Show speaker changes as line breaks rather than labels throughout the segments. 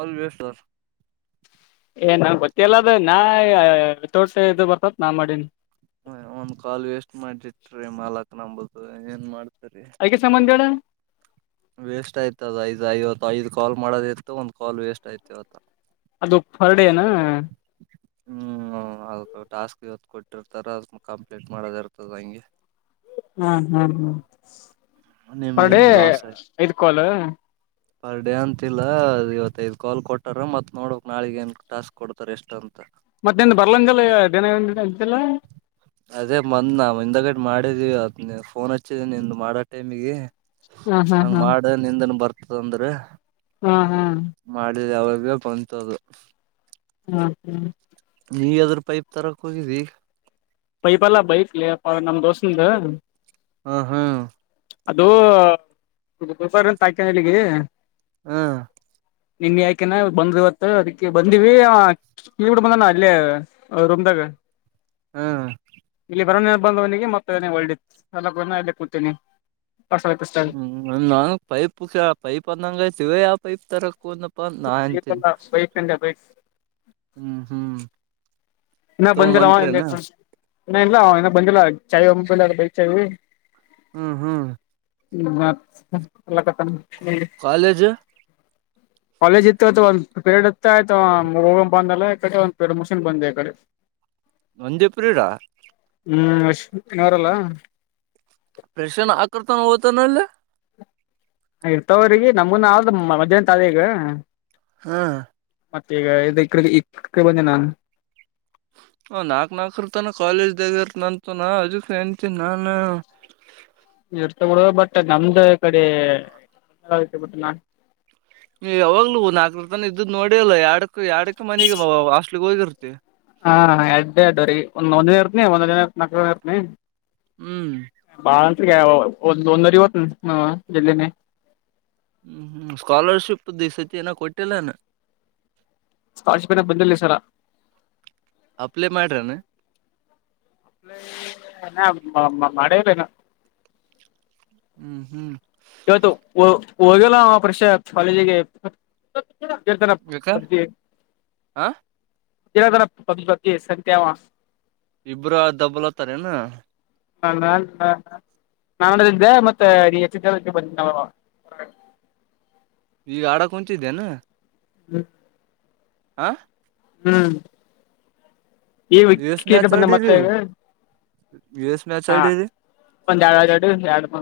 All ವಸ್ sir
ಎಲ್ಲದ ನಾ ತೋಡ್ಸ ಇದು ಬರ್ತತ್ ನಾ ಮಾಡೀನಿ
ಒಂದ್ ಕಾಲ್ ವೇಸ್ಟ್ ಮಾಡಿಟ್ರಿ ಮಾಲಕ್ ನಂಬುದು ಏನ್ ಮಾಡ್
ಅದಕ್ಕೆ ಸಂಬಂಧ ಹೇಳ
ವೇಸ್ಟ್ ಆಯ್ತ ಅದ ಐ್ ಐವತ್ತು ಐದ್ ಕಾಲ್ ಮಾಡೋದ ಇತ್ತು ಒಂದ್ ಕಾಲ್ ವೇಸ್ಟ್ ಆಯ್ತವತ್ತ
ಅದು ಪರ್ಡನಾ
ಹ್ಮ್ ಅದ ಟಾಸ್ಕ್ ಇವತ್ತು ಕೊಟ್ಟಿರ್ತಾರ ಅದ ಕಂಪ್ಲೀಟ್ ಮಾಡೋದ ಇರ್ತದ ನಂಗೆ
ಹ್ಮ್ ಹ್ಮ್ ಹ್ಮ್ ಪಡೆ
ನಿಮ್ಲಿಂದ ಲಾಸ್ ಆಯ್ತು
ಇದ್ ಕಲ್
ಪರ್ ಡೇ ಅಂತಿಲ್ಲ ಇವತ್ತೈದ್ ಕಾಲ್ ಕೊಟ್ಟಾರ ಮತ್ ನೋಡಕ್ ನಾಳಗ ಏನ್ ಟಾಸ್ಕ್ ಕೊಡ್ತಾರೆ ಎಷ್ಟ ಅಂತ
ಮತ್ತೆಂದ ಬರ್ಲಂತಲ್ಲ ದಿನಿನ ಅಂಂತೆಲ್ಲ
ಅದೇ ಬಂದ್ ನ ಹಿಂದಗಡೆ ಮಾಡಿದೀವಿ ಫೋನ್ ಹಚ್ಚಿದೀ ನಿ ಮಾಡೋ ಟೈಮಿಗೆ
ಹಾ ಹಾ
ಹಂಗ್ ಮಾಡ ನಿಂದನ್ ಬರ್ತ ತೊಂದ್ರ
ಹ್ಮ ಹ್ಮ್
ಅವಗ ಬಂತದು
ಹ್ಮ ಹ್ಮ್
ನೀಗದ್ರ ಪೈಪ್ ತರಕ್ ಹೋಗಿದಿ
ಪೈಪಲ್ಲಾ ಬೈಕ್ಲ್ಲಿಪ್ಪ ನಮ್ಮ್ ದೋಸ್ೆ್ದ
ಹ ಹಾ
ಅದುಾರ ಅಂತ ಹಾಕ ಹೇಳಿಗೆ
ಹ್ಮ.
ನಿನ್ ಯಾಕೆನಾ ಬಂದ್ ಇವತ್ತು ಅದಕ್ಕೆ ಬಂದಿವವಿ ಕ ಬಂದಾನ ಅಲ್ಲಿೇ ರೂಮ್ದಾಗ
ಹ್ಮ
ಬರವ ಬಂದವನಿಗೆ ಮತ್ತ ಒಳ್ಳಲ ಕೂತೇನಿ
ಹ್ಮ್ ನಂಗ ಪೈಪ್ ಪೈಪ್ ಅಂದಂಗೈ್ತಿವ ಪೈಪ್ ತರಕ
ಸ್ೈಲ್ಲ ಸ್ೈಫ ಬೈ
ಹ್ಮ್ ಹ್ಮ್
ಇನ್ನ
ತಗೊಂಡ್
ಬಂದಿಲ್ಲ ಅವ
ಹೊಂಟ್ರೇನಾ
ಇ ಇ ಇಲ್ಲ ಅವ ಇನ್ನ ಬಂದಿಲ್ಲ ಚಾಯ ಒಂಬಲ್ಲ ಬೈ ಚ
ಹ್ಮ್ ಹ್ಮ್
ಹ್ಮ ಮತ್ ಕಲ್ಲಕತ
ಕಾಲೇಜ್
ಕಾಲೇಜ್ ಇತ್ತು ಆ ಒಂದ್ ಪೇರಡ್ ಇತ್ತ ಆಯ್ತ ಹೋಗ ಬಂದಲ್ಲಕಡೆ ಒಂದ ಪೇರಡ್ ಮಷಿನ್ ಬಂದ್ ಈ ಕಡೆ
ನಂದೇಪುರೀರ
ಹ್ಮ್ ಅಶ್ಾರಲ್ಲ
ಪ್ರಷರ್ನ ಆಕರ್ತಾನ ಹತನೆಲ್ಲ
ಇರ್ತವ್ರಿಗೆ ನಮನ್ ಆದ ಮಧ್್ಯಾಹನ ತಾಲ ಈಗ
ಹಾ
ಮತ್ತ ಈಗ ಇಡೆ ಬಂದೆ ನಾನ್ು
ಹ ನಾಕ್ ನಾಲ್ಕರು ತನ ಕಾಲೇಜ್ದಾಗ ಇರ್ತನಂತನ ಅದಕ್ಕೆ ಂತೀಿ ನಾನು
ಇಡ್ತಗಡುದು ಬಟ್ ನಮ್ದ ಕಡೆ ಬಟ್ ನಾ
ನೀ ಯಾವಾಗಲೂವು ನಾಲ್ಕರ ತನ ಇದ್ದು ನೋಡಿಲ್ಲ ಯರಡಕ್ಕ ಯರಡಕ್ಕ ಮನೆಗೆ ಹಾಸ್ಟ್ಲಿಗ್ ಹೋಗಿರ್ತ್ತತಿ
ಹಾ ಎಡ್ ಎಡ್ ರೀಂದ ಒಂದ್ ಜನ ಇರ್ತನಿ ಒಂದನ ಇರ್ ನಾಕ ಜನ ಇರ್ತನಿ
ಹ್ಮ್
ಲೋಂದರಿ ಹೊತ್ ಜಲ್ಲಿ
ಹ್ಮ್್ಮ್ ಸ್ಕಾಲರ್ಶಿಪ್ ದ ಸತಿ ಏನ ಕೊಟ್ಟಿಲ್ಲನ
ಸ್ಕಾಲರ್ಷಿಪ್ ಏನ ಬಂದಲ್ಲ ಸರ
ಅಪ್ಲೈ ಮಾಡ್ರಾನ
ಮಾಡೆಯ ಬನು
ಹ್ಮ್ ಹ್ಮ್
ಇವತ್ತು ಹೋಗಲ್ಲ ಪ್ರಷ ಕಾಲೇಜಿಗೆ ಕೆೇಳ್ತನ
ಯಾಕ ಹ
ಜರದರ ಬಗ್ ಬಗ್ಿ ಸಂಖಾವ
ಇಬ್ರು ದಬ್ಬಲ್ತಾರಏನಾ
ನ ನ ನಾನಿಂದೆ ಮತ್ತೆ ಹೆಚ್ಚ ಜ ಬಂದ ನವು
ಈಗ ಆಡ ಕುಂತಿದ್ದೇನಾ
ಹ್ಮ್
ಹಾ
ಹ್ಮ್. ಈ
ಎಸ್
ಕಿಕೇ
ಮ್ಯಾಚ್
ಬಂದ ಮತ್ತ
ಆಡಿರಿ ಎಸ್ ಮ್ಯಾಚ್
ಹಾ
ಆಡಿರಿ
ಒಂದ ಎರಡು ಎರಡು ಎರಡು ಬ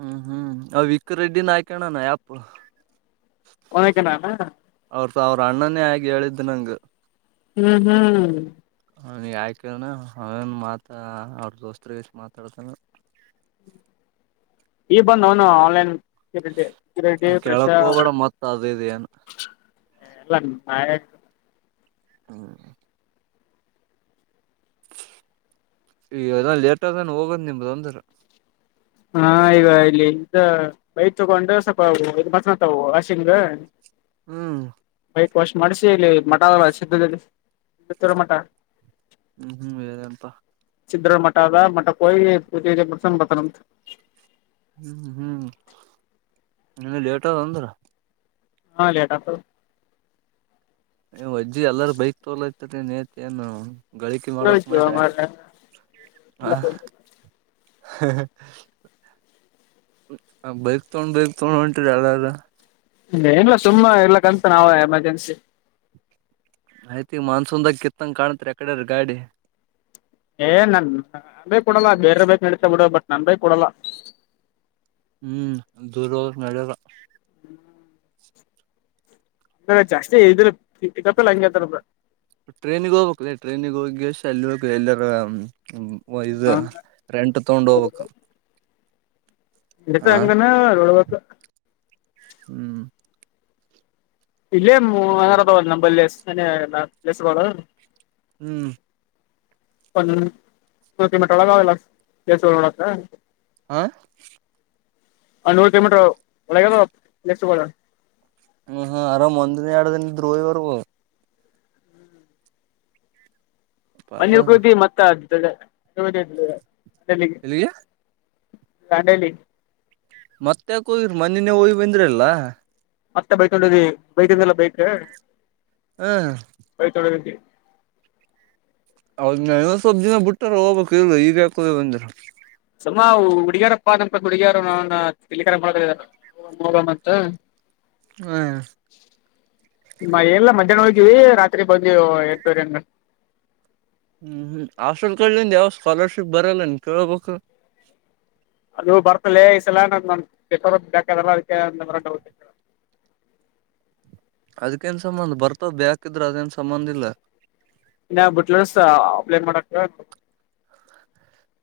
ಹ್ಮ್ ಹ್ಮ್ ಅವ ವಿಕ ರೆಡ್ಡಿ ನ ಆಯ್ಕಣಾನ ಆ
ಅವನಕ ನಾನು
ಅವ್ರಸ ಅವ್ರ ಅಣ್ಣನೇ ಆಿ ಹೇಳಿದ್ದ. ತಿಿನಕು
ಹ್ಮ್ ಹ್ಮ್
ಅವನ್ ಯಾಕಿದಾನ ಅವೇನು ಮಾತ ಅವ್ರ ದೋಸ್ತ್ರಗಷ್ಟ ಮಾತಾಡ್ತಾನ.
ಈ ಬಂದ್ ಅವನು ಆನ್ಲೈನ್ ಕಿರಟ ಕಿರಟ ಪ್ರಷ
ಕೇಳಕ್ ಹೋಗ್ಬೇಡ ಮತ್ ಅದ ಇದ ಏನು
ಎಲ್ಲ ಆಯ
ಹ್ಮ ಈ ಅಲ್ಲ ಲೇಟ್ ಆದಾನ ಹೋಗದ್ ನಿಮ್ದ ಒಂದ್ರ
ಹಾ ಈಗ ಇಲ್ಲಿ ಬೈಟ್ ತಗೊಂಡ್ರೆ ಸ್ವಲ್ಪ್ ಮಾತನಾತವು ಆಶಿಂಗ
ಹ್ಮ್
ಐ ವರ್ಷ ಮಾಡ್ಿಸಿಿ ಇಲ್ಲಿ ಮಠಲ್ಲ ಸಿದ್ಧದಲ್ಲಿ ತರ ಮಠ
ಹ್ಮ್ ಹ್ಮ್ ವೇರಪಾ
ಸಿದ ಮಠದ ಮ ಕೋಿ ಪೂಜೆ ಬರ್ಸ ಬರ್ತಾರಂತ
ಹ್ಮ್ ಹ್ಮ್ ಇ ಲೇಟ್ ಆದ ಅಂದ್ರ
ಹಾ ಲೇಟಾಕ್ಟರ್ನಾನ
ಮ ನೇತ ಏನು ಗಳಿಕೆ ಮಾಡಕ್
ಯಜು
ಮಾಡ್ರಿ
ಅಾರ
ಹ ಬೈಕ್ ತೊಂಡ ಬೈಕ್ ತೊಂಡ ಅಂಟ ಚಲ್ಲಾರ
ಇಲ್ಲ ಸುಮ್ಮ ಇಲ್ಲಕ್ಕಂತ ನಾವವು ಎಮರ್ಜೆನ್ಸಿ
ಆಯ್ತಿ ಮಾನ್ಸೂನ್ದಾಗ ಕಿತ್ತಂಗ ಕಾಣತ್ರಿ ಯಕಡೆ್ರ ಗಾಡಿ
ಏ ನನ್ ನನ್ ಭೇ ಕೊಡಲ್ಲ ಬೇರೆ ಬೇಕ ನಡಸ ಬಿಡ ಬಟ್ ನನ್ ಭೇ ಕೊಡಲ್ಲ
ಹ್ಮ್ ದೂರ ನಡರ.
ಅ ಜಾಸ್ತಿ ಇದ್ರ. ಪಿಕಪಲ್ಲಿ ಹಂಗೆ ಇರ್ತಾರಬ್ರೋ
ಟ್ರೈನಿಗೆ ಹೋಗ್ಬೇಕಕ್ಲ ಟ್ರೈನಿಗೆ ಹೋಗಿ. ಎಲ್ಲ ಎಲ್ಲರ. ಓ ಇದು ರೆಂಟ್ ತಗೊಂಡು ಹೋಗ್ಬೇಕಕ್ು.
ಇತ ಹಂಗನ. ಹ.
ಹ್ಮ್.
ಇಲ್ಲೇ
ಆಕಡೆ
ಅರದ ಬಲ್ಲ ನಂಬಲ್ಲ. ಮನಲ್ಲ ಕೆಸ್ಗಳುಳ.
ಹ್ಮ್.
ಒಂದು ನೂತ್ತ ಮಿಂಟ ಒಳಗ ಅವಲ್ಲ ದಸ ನೋಡತ್ತ.
ಹಾ.
ಅ ನೂರು ಕಲೋಮೀಟರ್ ಒ.
ಹ್ಮ್ ಹಾ ಅರಾಮ್ ಒಂದಿನ ಎರಡು ದಿನ ್ೋಹಿರು.
ಮನಿರ್
ಪಾಡದ
ಕತಿ ಮತ್ತ ಅ. ಜ. ಅಲ್ಲಿಗೆ.
ಎಲ್ಲಿಗೆ
ಕಟಲಿ
ಮತ್ತೆಕ ಹೋಗರು ಮನನೇ ಹೋಗ್ಂದ್ರಲ್ಲಾ.
ಮತ್ತೆ ಬೈತೊಂಡಿ ಬೈತಿಂದಲ್ಲ ಬೈಕ್.
ಹ
ತಳ.
ಹೌದ್ ನ ಸಬ್ಜಿನ ಬಿಟ್ಟಾರ ಹೋಗ್ಕ್ ಇಲ್ ಈಗ ಯಾಕುದ ಬಂದ್ರ.
ಸುಮ್ಮ ಹುಡುಗಿಯರಪ್ಪ ಅ ಹುಡುಗಿಯಾರ ನ ತಿಲಿಕರ ಮಾಡಗ ಅಂತ.
ಹ.
ಮ ಎಲ್ಲ ಮಧ್ಯಾಹ್ನ ಹೋಗೀವಿ ರಾತ್ರಿ ಬಂದವು ಎರೂರ ಎ.
ಹ್ಮ್್ಮ ಹಸ್ಲ್ ಕಿಂದ ಯಾವ ಸ್ಕಾಲರ್ಶಿಪ್ ಬರಲ್ಲ ನೀನ್ ಕೇಳ್ಬೇಕು.
ಅದು ಬರ್ತಲೇ ಈ ಸಲ ನ ನರ ಬೇಕಾದಲ್ಲ ಅದಕ್ಕೆರ.
ಅದ್ಕ್ಕೇನ್ ಸಂಬಂಧ ಬರ್ತಾವ ಬ್ಯಾಾಕಿದ್ರೆ ಅದೇನ್ ಸಂಬಂಧ ಇಲ್ಲ.
ಇ ಬಿಟ್ಲಸ ಏನ್ ಮಾಡತ.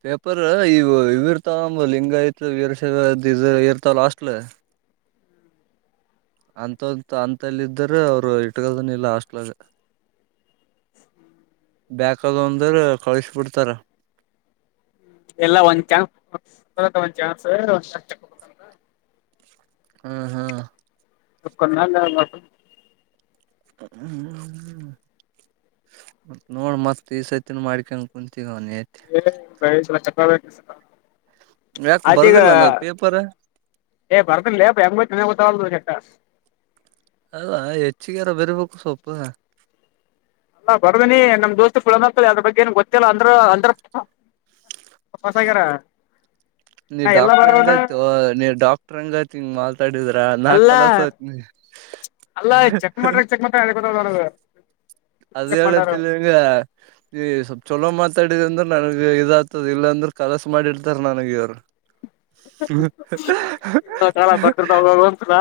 ಪೇಪರ್ ಈವು ಇವರ್ತ ಲಿಂಗಾಯತ ವಿರ್ಶ ಇರ್ತಾವ ಲಾಸ್ಟ್ಲ್. ಅಂತಂತ ಅಂತಲ್ಲಿದ್ರ ಅವ್ರು ಇಟ್ಕಲ್ದನ್ ಇಲ್ಲ ಹಾಸ್ಟ್ಲ ಬಕ್ದ ಅಂದ್ರ ಕಳ್ಸ್ಬಿಡ್ತಾರ.
ಎಲ್ಲಾ ಒಂದ್ ಚಾನ್ ಒಂದ್ ಚಾನ್ಸ್.
ಹ್ಮ ಹಾ.
ತಕ್ಕನ್ನಲ್ಲಟು.
ಹ್ಮ್ ಮ ನೋಡ್ ಮತ್ತತ್ ಈ ಸತಿನ ಮಾಡ್ಕಂಗ ಕುಂತೀಿ.
ಏ ಬೆಳ. ವಾಕ್ ಸ.
ಯಾಕ
ಅದಗ
ಬರ್ದಿಲ್ಲ ಅನ್ನದ್ ಪೇಪರ್
ಏ ಬರ್ತನ ಹೆಂಗ ಗೊತ್ತ. ಕಸ್
ಅದಾ ಹೆಚ್ಚಗಾರ ಬರ್ಬೇಕು ಸೊಪ್ಪ
ಅಲ್ಲ ಬರ್ದನಿ ನಮ್ ದೋಸ್ತ್ ಫುಳನ್ತಲ್ಲ ಅದ್ರ ಬಗ್ಗೆ ಏನು ಗೊತ್ತಲ್ಲ ಅಂದ್ರ ಅಂದ್ರ ಹೊಸಗ್ಯಾರ
ನೀ ಡಾಕ್ಟರ್ ಹಂಗ ಆಯತ ನೀ ಡಾಕ್ಟರ್ ಹಂಗ ಮಾಡು
ಅಲ್ಲ ಅಲ್ಲಾ ಚೆಕ್ ಮಾಡ್ರ ಚೆಕ್ ಮಾತ್ರ ಹೇಳ್ಕೊತದ ನನ
ಅದೇ ಎಲ್ಲತ ಹೆಂಗ ಈ ಚಲ್ ಮಾತಾಡಿ ಇಲಂದ್ರ ನನಗೆ ಇದ ಆತದ ಇಲ್ಲಾಂದ್ರೆ ಕೆಲಸ ಮಾಡಿಡ್ತಾರ ನನಗ ಇವರು ಹ್ಮ
ಕಾಲ ಬರ್ದಿರ್ತಾವ ಅಂತದ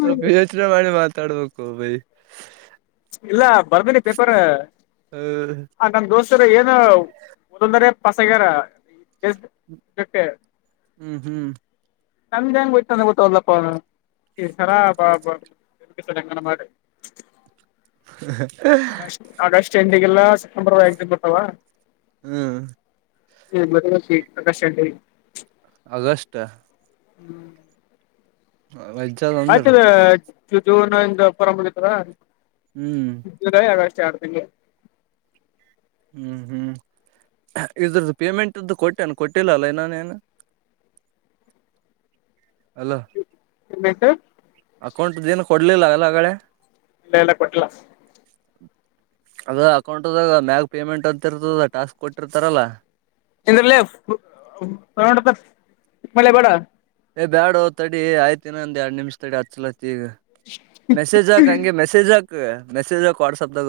ಸ್ವಲ್ಪ ಯೋಚನೆ ಮಾಡಿ ಮಾತ್ರ ತಡಬೇಕಕ ಭೈ
ಇಲ್ಲ ಬರ್ದನಿ ಪೇಪರ್
ಹ
ಹ ನನ್ ದೋಸ್ ಏನ ಒದೊಂದರ ಪಸಗಾರ
ಹ್ಮ ಹ್ಮ್ ಹ್ಮ್
ನಮ ಹೆಂಗ್ ಬಿತಂದ ಗೊತ್ತಲ್ಲಪ್ಪ ಅವ ಸರಾಬಾ ಮಾಡಿ
ಹ
ಆಗಸ್ಟ್ ಆಗಸ್ಟ್ ಎ ಇಗೆಲ್ಲಾ ಸೆಪ್ಟಂಬರ್ ಎಕ್ ಕೊತ
ಹ್ಮ್
ಹ್ಮ ಮದಿ ಪ್ರಕಾಶ
ಅಗಸ್ಟ್
ಹ್ಮ್
ವೈಜಾಲ ಅಂದರು
ಜೀವನಿಂದ ಪರ ಮಾಡಳಿತರ
ಹ್ಮ್
ರ ಆಗಷ್ಟ ಚಾರತನ
ಹ್ಮ್ ಹ್ಮ್ ಇದ್ರದ್ದು ಪೇಮೆಂಟ್ ಕೊಟ್ಟೇನ ಕೊಟ್ಟಿಲ್ಲ ಅಲ್ಲ ಇನ್ನಾನೇನು ಅಲ್ಲ
ನ್ ಬೇಕು
ಅಕೌಂಟು ದಿನ ಕೊಟ್ಟ ಡ್ಲಿ ಲಾಗಲ್ಲಗಡೆ
ಇಲ್ಲ ಎಲ್ಲ ಕೊಟ್ಟಿಲ್ಲ
ಅದ ಅಕೌಂಟ್ದಾಗ ಮ್ಯಾಗ ಪೇಮೆಂಟ್ ಅಂತಿರ್ತದ ಟಾಸ್ಕ್ ಕೊಟ್ಟಿರ್ತಾರಲ್ಲ
ಎಂದ್ರಲ್ಲ ಮಳೆ ಬೇಡ
ಏ ಬ್ಯಾಡೊ ತಡಿ ಆಯ್ತಿನ ಒಂದ ಎರಡು ನಿಮಿ್ ತಡೆ ಹತ್ ಚಲತ್ತತಿ ಈಗ ಮೆಸೇಜ್ ಹಾಕ್ ಹಂಗೆ ಮೆಸೇಜ್ ಹಾಕ್ ಮೆಸೇಜ್ ಹಾಕು ವಾಟ್ಸಆಪ್ ದಾಗ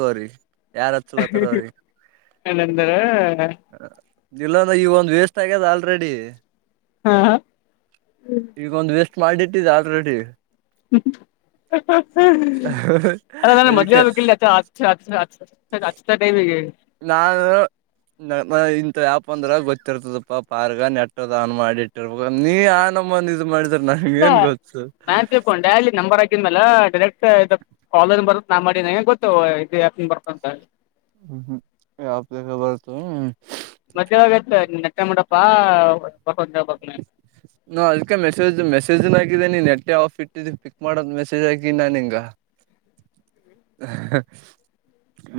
ಇಲ್ಲಂದ್ರ
ಇಲ್ಲಾಂದ್ರೆ ಈವ ಒಂದಂದು ವೇಸ್ಟ್ ಆಗ್ಯದ ಆಲ್ರೆಡಿ
ಹಾ
ಈಗೊಂದು ವೆಸ್ಟ್ ಮಾಡಿಟ್ಟಿದ್ದ ಅಲ್ರೆಡಿ
ಹ್ಮ
ಅದಕ್ಕೆ
[unintelligible] ಗಚ್ತಾ ಟೈಮಿಗೆಗೆ [unintelligible]
ನಾನ ಇಂತ ಯಾಪ ಅಂದ್ರ ಗೊತ್ತಿರ್ತದಪ್ಪಾ ಪಾರ್ಗ ನೆಟ್ ಅದು ಮಾಡಿ ಇಟ್ಟಿರ್ಬೇಕ ನೀ ಆ ನಮ್ಮಂದ ಇದ್ ಮಾಡಿದ
[unintelligible] ಡೈರೆಕ್ಟ್ ಕಾಲ ಬರುತ್ತ ನಾ ಮಾಡಗೆ ಗೊತ್ತು ಯ ಬರುತ್ತ ಅಂತ
ಹ್ಮ್ಮ್ ಆದಖಬರ್ತ
ಮದ್ ಆಾಗಾಯತ ನಟ ಮಾಡಡಪಾ
ನಾ ಅದಕ್ಕೆ ಮೆಸೇಜ್ ಮೆಸೇಜ್ ನೀನ್ ನೆಟ್ಟ ಆಫ್ ಇಟ್ಟಿದ ಪಿಕ್ ಮಾಡೋದ್ ಮೆಸೇಜ್ ಆಗಿ ನಾ ನಿಂಗ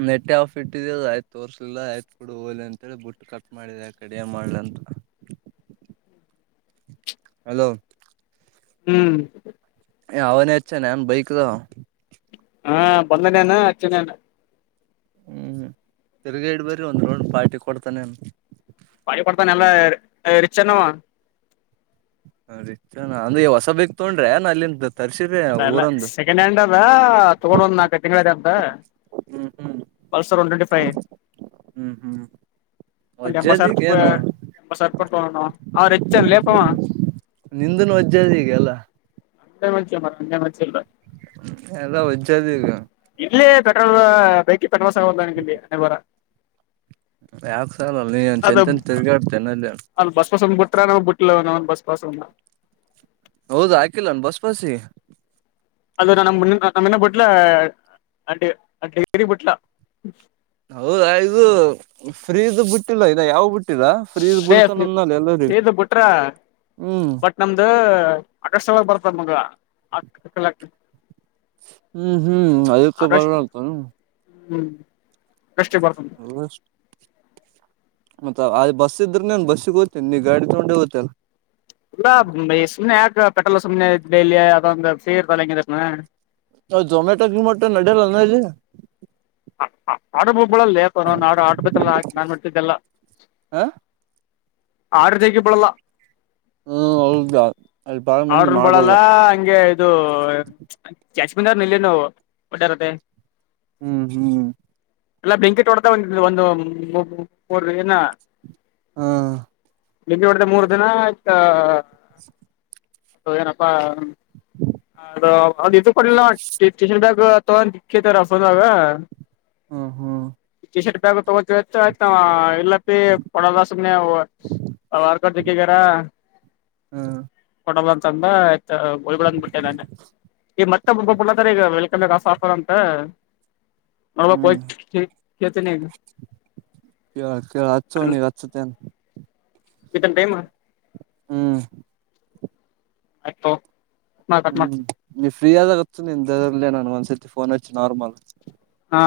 ನೆಟ್ಟೆ ಆಫ್ ಇಟ್ಟಿದ ಅ ಆಯ್ತು ತೋರ್ಸ್ಲಿಲ್ಲ ಆಯ್ತ್ ಕುಡು ಹೋಲಿ ಅಂತೇಳಿ ಬುಟ್ಟು ಕಟ್ ಮಾಡಿದೆ ಕಡಿಯ ಮಾಡ್ಲಂತ ಅಲೋ
ಹ್ಮ್
ಅವನೇ ಹಚ್ಚನೆ ನನ್ ಬೈಕ್ದ
ಹಾ ಬಂದನೇ ಅಚ್ಚೆ ನೆನೆ
ಹ್ಮ್ ತಿರ್ಗ ಇಡ್ ಬ್ರಿ ಒಂದ್ ರೌಂಡ್ ಪಾರ್ಟಿ ಕೊಡ್ತಾನೇ
ಪಾಯ ಕೊಡ್ತಾ ನಲ್ಲ ರಿಚ್ ಅನಾ ಅವ
ಹ ರೀನ ಅಂದ್ರ ಹೊಸ ಬೇಕ್ ತೊಂಡ್ರೆ ನ ಅಲ್ಲಿಂದ ತರ್ಸಿರಿ
ಅದಲ್ಲ
ಊರಂದು
ಸೆಕೆಂಡ್ ಹ್ಯಾಂಡ್ ಅದ ತಗೊಂಡ್ ಒಂದ್ ನಾಕ ತಿಂಗಗಳ ಅಂತ
ಹ್ಮ್ ಹ್ಮ್
ಪಲ್ಸರ್ ಒನ್ ಟ್ವೆಂಟಿ ಫೈ
ಹ್ಮ್ ಹ್ಮ್
ಒಂದ ಎಂಬತ್
ವಜ್ಜದಿಗ
ಸಾವಿ
ಏನು
ಎಂಬತ್ತು ಕೊಟ್ಟಣ ಅವ್ರ ಹೆ [unintelligible] ರಿಚ್ ಆನ್ ಲೆ ಫಾ
ನಿಂದನು ವಜ್ಜಾದ ಎಲ್ಲಾ
[unintelligible]
ಎಲ್ಲ ಒಜ್ಜದ ಈಗ
ಇಲ್ಲೇ ಪೆಟ್ರೋಲ್ ಬೈಕಿ ಪೆಟ್ರೋಲ್ ಸಾಲವಾಲ್ದು ನನಗಿಲ್ಲಿ ಹಣೆಬರ
ಯಾರ್ ನೀ ಏನ್ ಚಂತ್ಯನ ತಿರ್ಗಿ ಆಡ್ತೇನೆ ಅಲ್ಲಿ
ಟ್ರ ನ ಬುಟ್ಟಂದ ಬಸ್ ಪಾಸ [unintelligible]
ಹೌದ ಆಕಿಲ್ಲಾನ ಬಸ್ ಪಾಸ್
ಅದು ನ ನಮ್ಮನ್ನ ಬಿಟ್ಲ ಅ ಅ ಡಿ ಡಿಗ್ರಿ ಬಿಟ್ಲ
ಹೌದ ಇದು ಫ್ರೀದು ಬಿಟ್ಟಿಲ್ಲ ಇದು ಯಾವ ಬಿಟ್ಟ
ಅದೇ ಫೀದು ಬಿಟ್ರ
ಹ್ಮ್
ಬಟ್ ನಮ್ದು ಆಗಸ್ಟ್ ಒಳಗ ಬರ್ತ ನಮಗ ಹಾಕಲಾ
ಹ್ಮ್ ಹ್ಮ್ ಅದಕ್ಕ ಬರ
ಆಗಸ್ಟ್
ಆತನು
ಹ್ಮ್ ಅಷ್ಟೇ ಬರ್ತ
ಮತ್ತ ಅದ್ ಬಸ್ ಇದ್ರೆ ನನ್ ಬಸ್ಸಿಗ್ ಹೋಗ್ತಿನ್ ನೀ ಗಾಡಿ ತಗೊಂಡೆ ಒಯ್ತಲ್ಲ
ಇಲ್ಲ ಸುಮ್ನೆ ಯಾಕ್ ಕಟ್ಟಲ್ ಸುಮ್ನೆ ಡೈಲಿ ಅದು ಅಂತ [unintelligible]
ಹ ಜೋಮ್ಯಾಟೋ ಗಿಮ್ಯಾಟೋ ನಡಿಯಲ್ ಅಲ್ಲ ಇಲ್ಲಿ
[unintelligible] ತಳಲ್ಲೆ [unintelligible]
ಹ
ಆರ್ಡರ್ ದೇಕಿ ಬಿಳಲ್ಲ
ಹ್ಮ್ ಹೌದಾ
ಆರ್ಡ್ರ ಬಳಲ್ಲ ಹಂಗೆ ಇದು ಜಾಶ್ಮೀಂದಾರ್ ನಿಲ್ಲನು [unintelligible]
ಹ್ಮ್ ಹ್ಮ್
ಎಲ್ಲ ಬ್ಲಿನ್ಕೀಟ್ ಹೊಡ್ಕನ್ ಬಂದ ಒಂದುರ್ ಏನ
ಹಾ
ಡೆಲಿವೆರಿದೆ ಮೂರ್ ದಿನ ಟ
[unintelligible]
ಅ ಏನಪ್ಪಾ ಅದು ಅದ್ ಇದು ಕೊಡಿಲ್ಲ ಸ್ಟೇಷನ್ ಬ್ಯಾಗ್ ತಗೊಂಡ್ತಾರ [unintelligible] ಫೋನಗ
ಹ ಹಾ
ಟಿ ಶರ್ಟ್ ಬ್ಯಾಗ್ [unintelligible] ಇಲ್ಲಪ್ಪಿ ಕೊಡಲ್ಲ ಸುಮ್ನೆ
ಹ್ಮ್
[unintelligible] ತಂದ ಆಯ್ತ [unintelligible] [unintelligible] [unintelligible] ಕೆ
ಕೆ ಕೆ ಅಚ್ಚು ನೀ ಅಚ್ತೇನ್
ವಿತ್ತನ್ ಟೈಮ್
ಹ್ಮ್
[unintelligible] ಕಟ್
ಹ್ಮ್
ಮಾಡ್ತೀನಿ
ನೀ ಫ್ರೀ ಆದಾಗ ನಿನ್ ದಲ್ಲೇ ನಾನು ಒಂದ್ಸತಿ ಫೋನಚ್ಚು ನಾರ್ಮಲ್
ಹಾ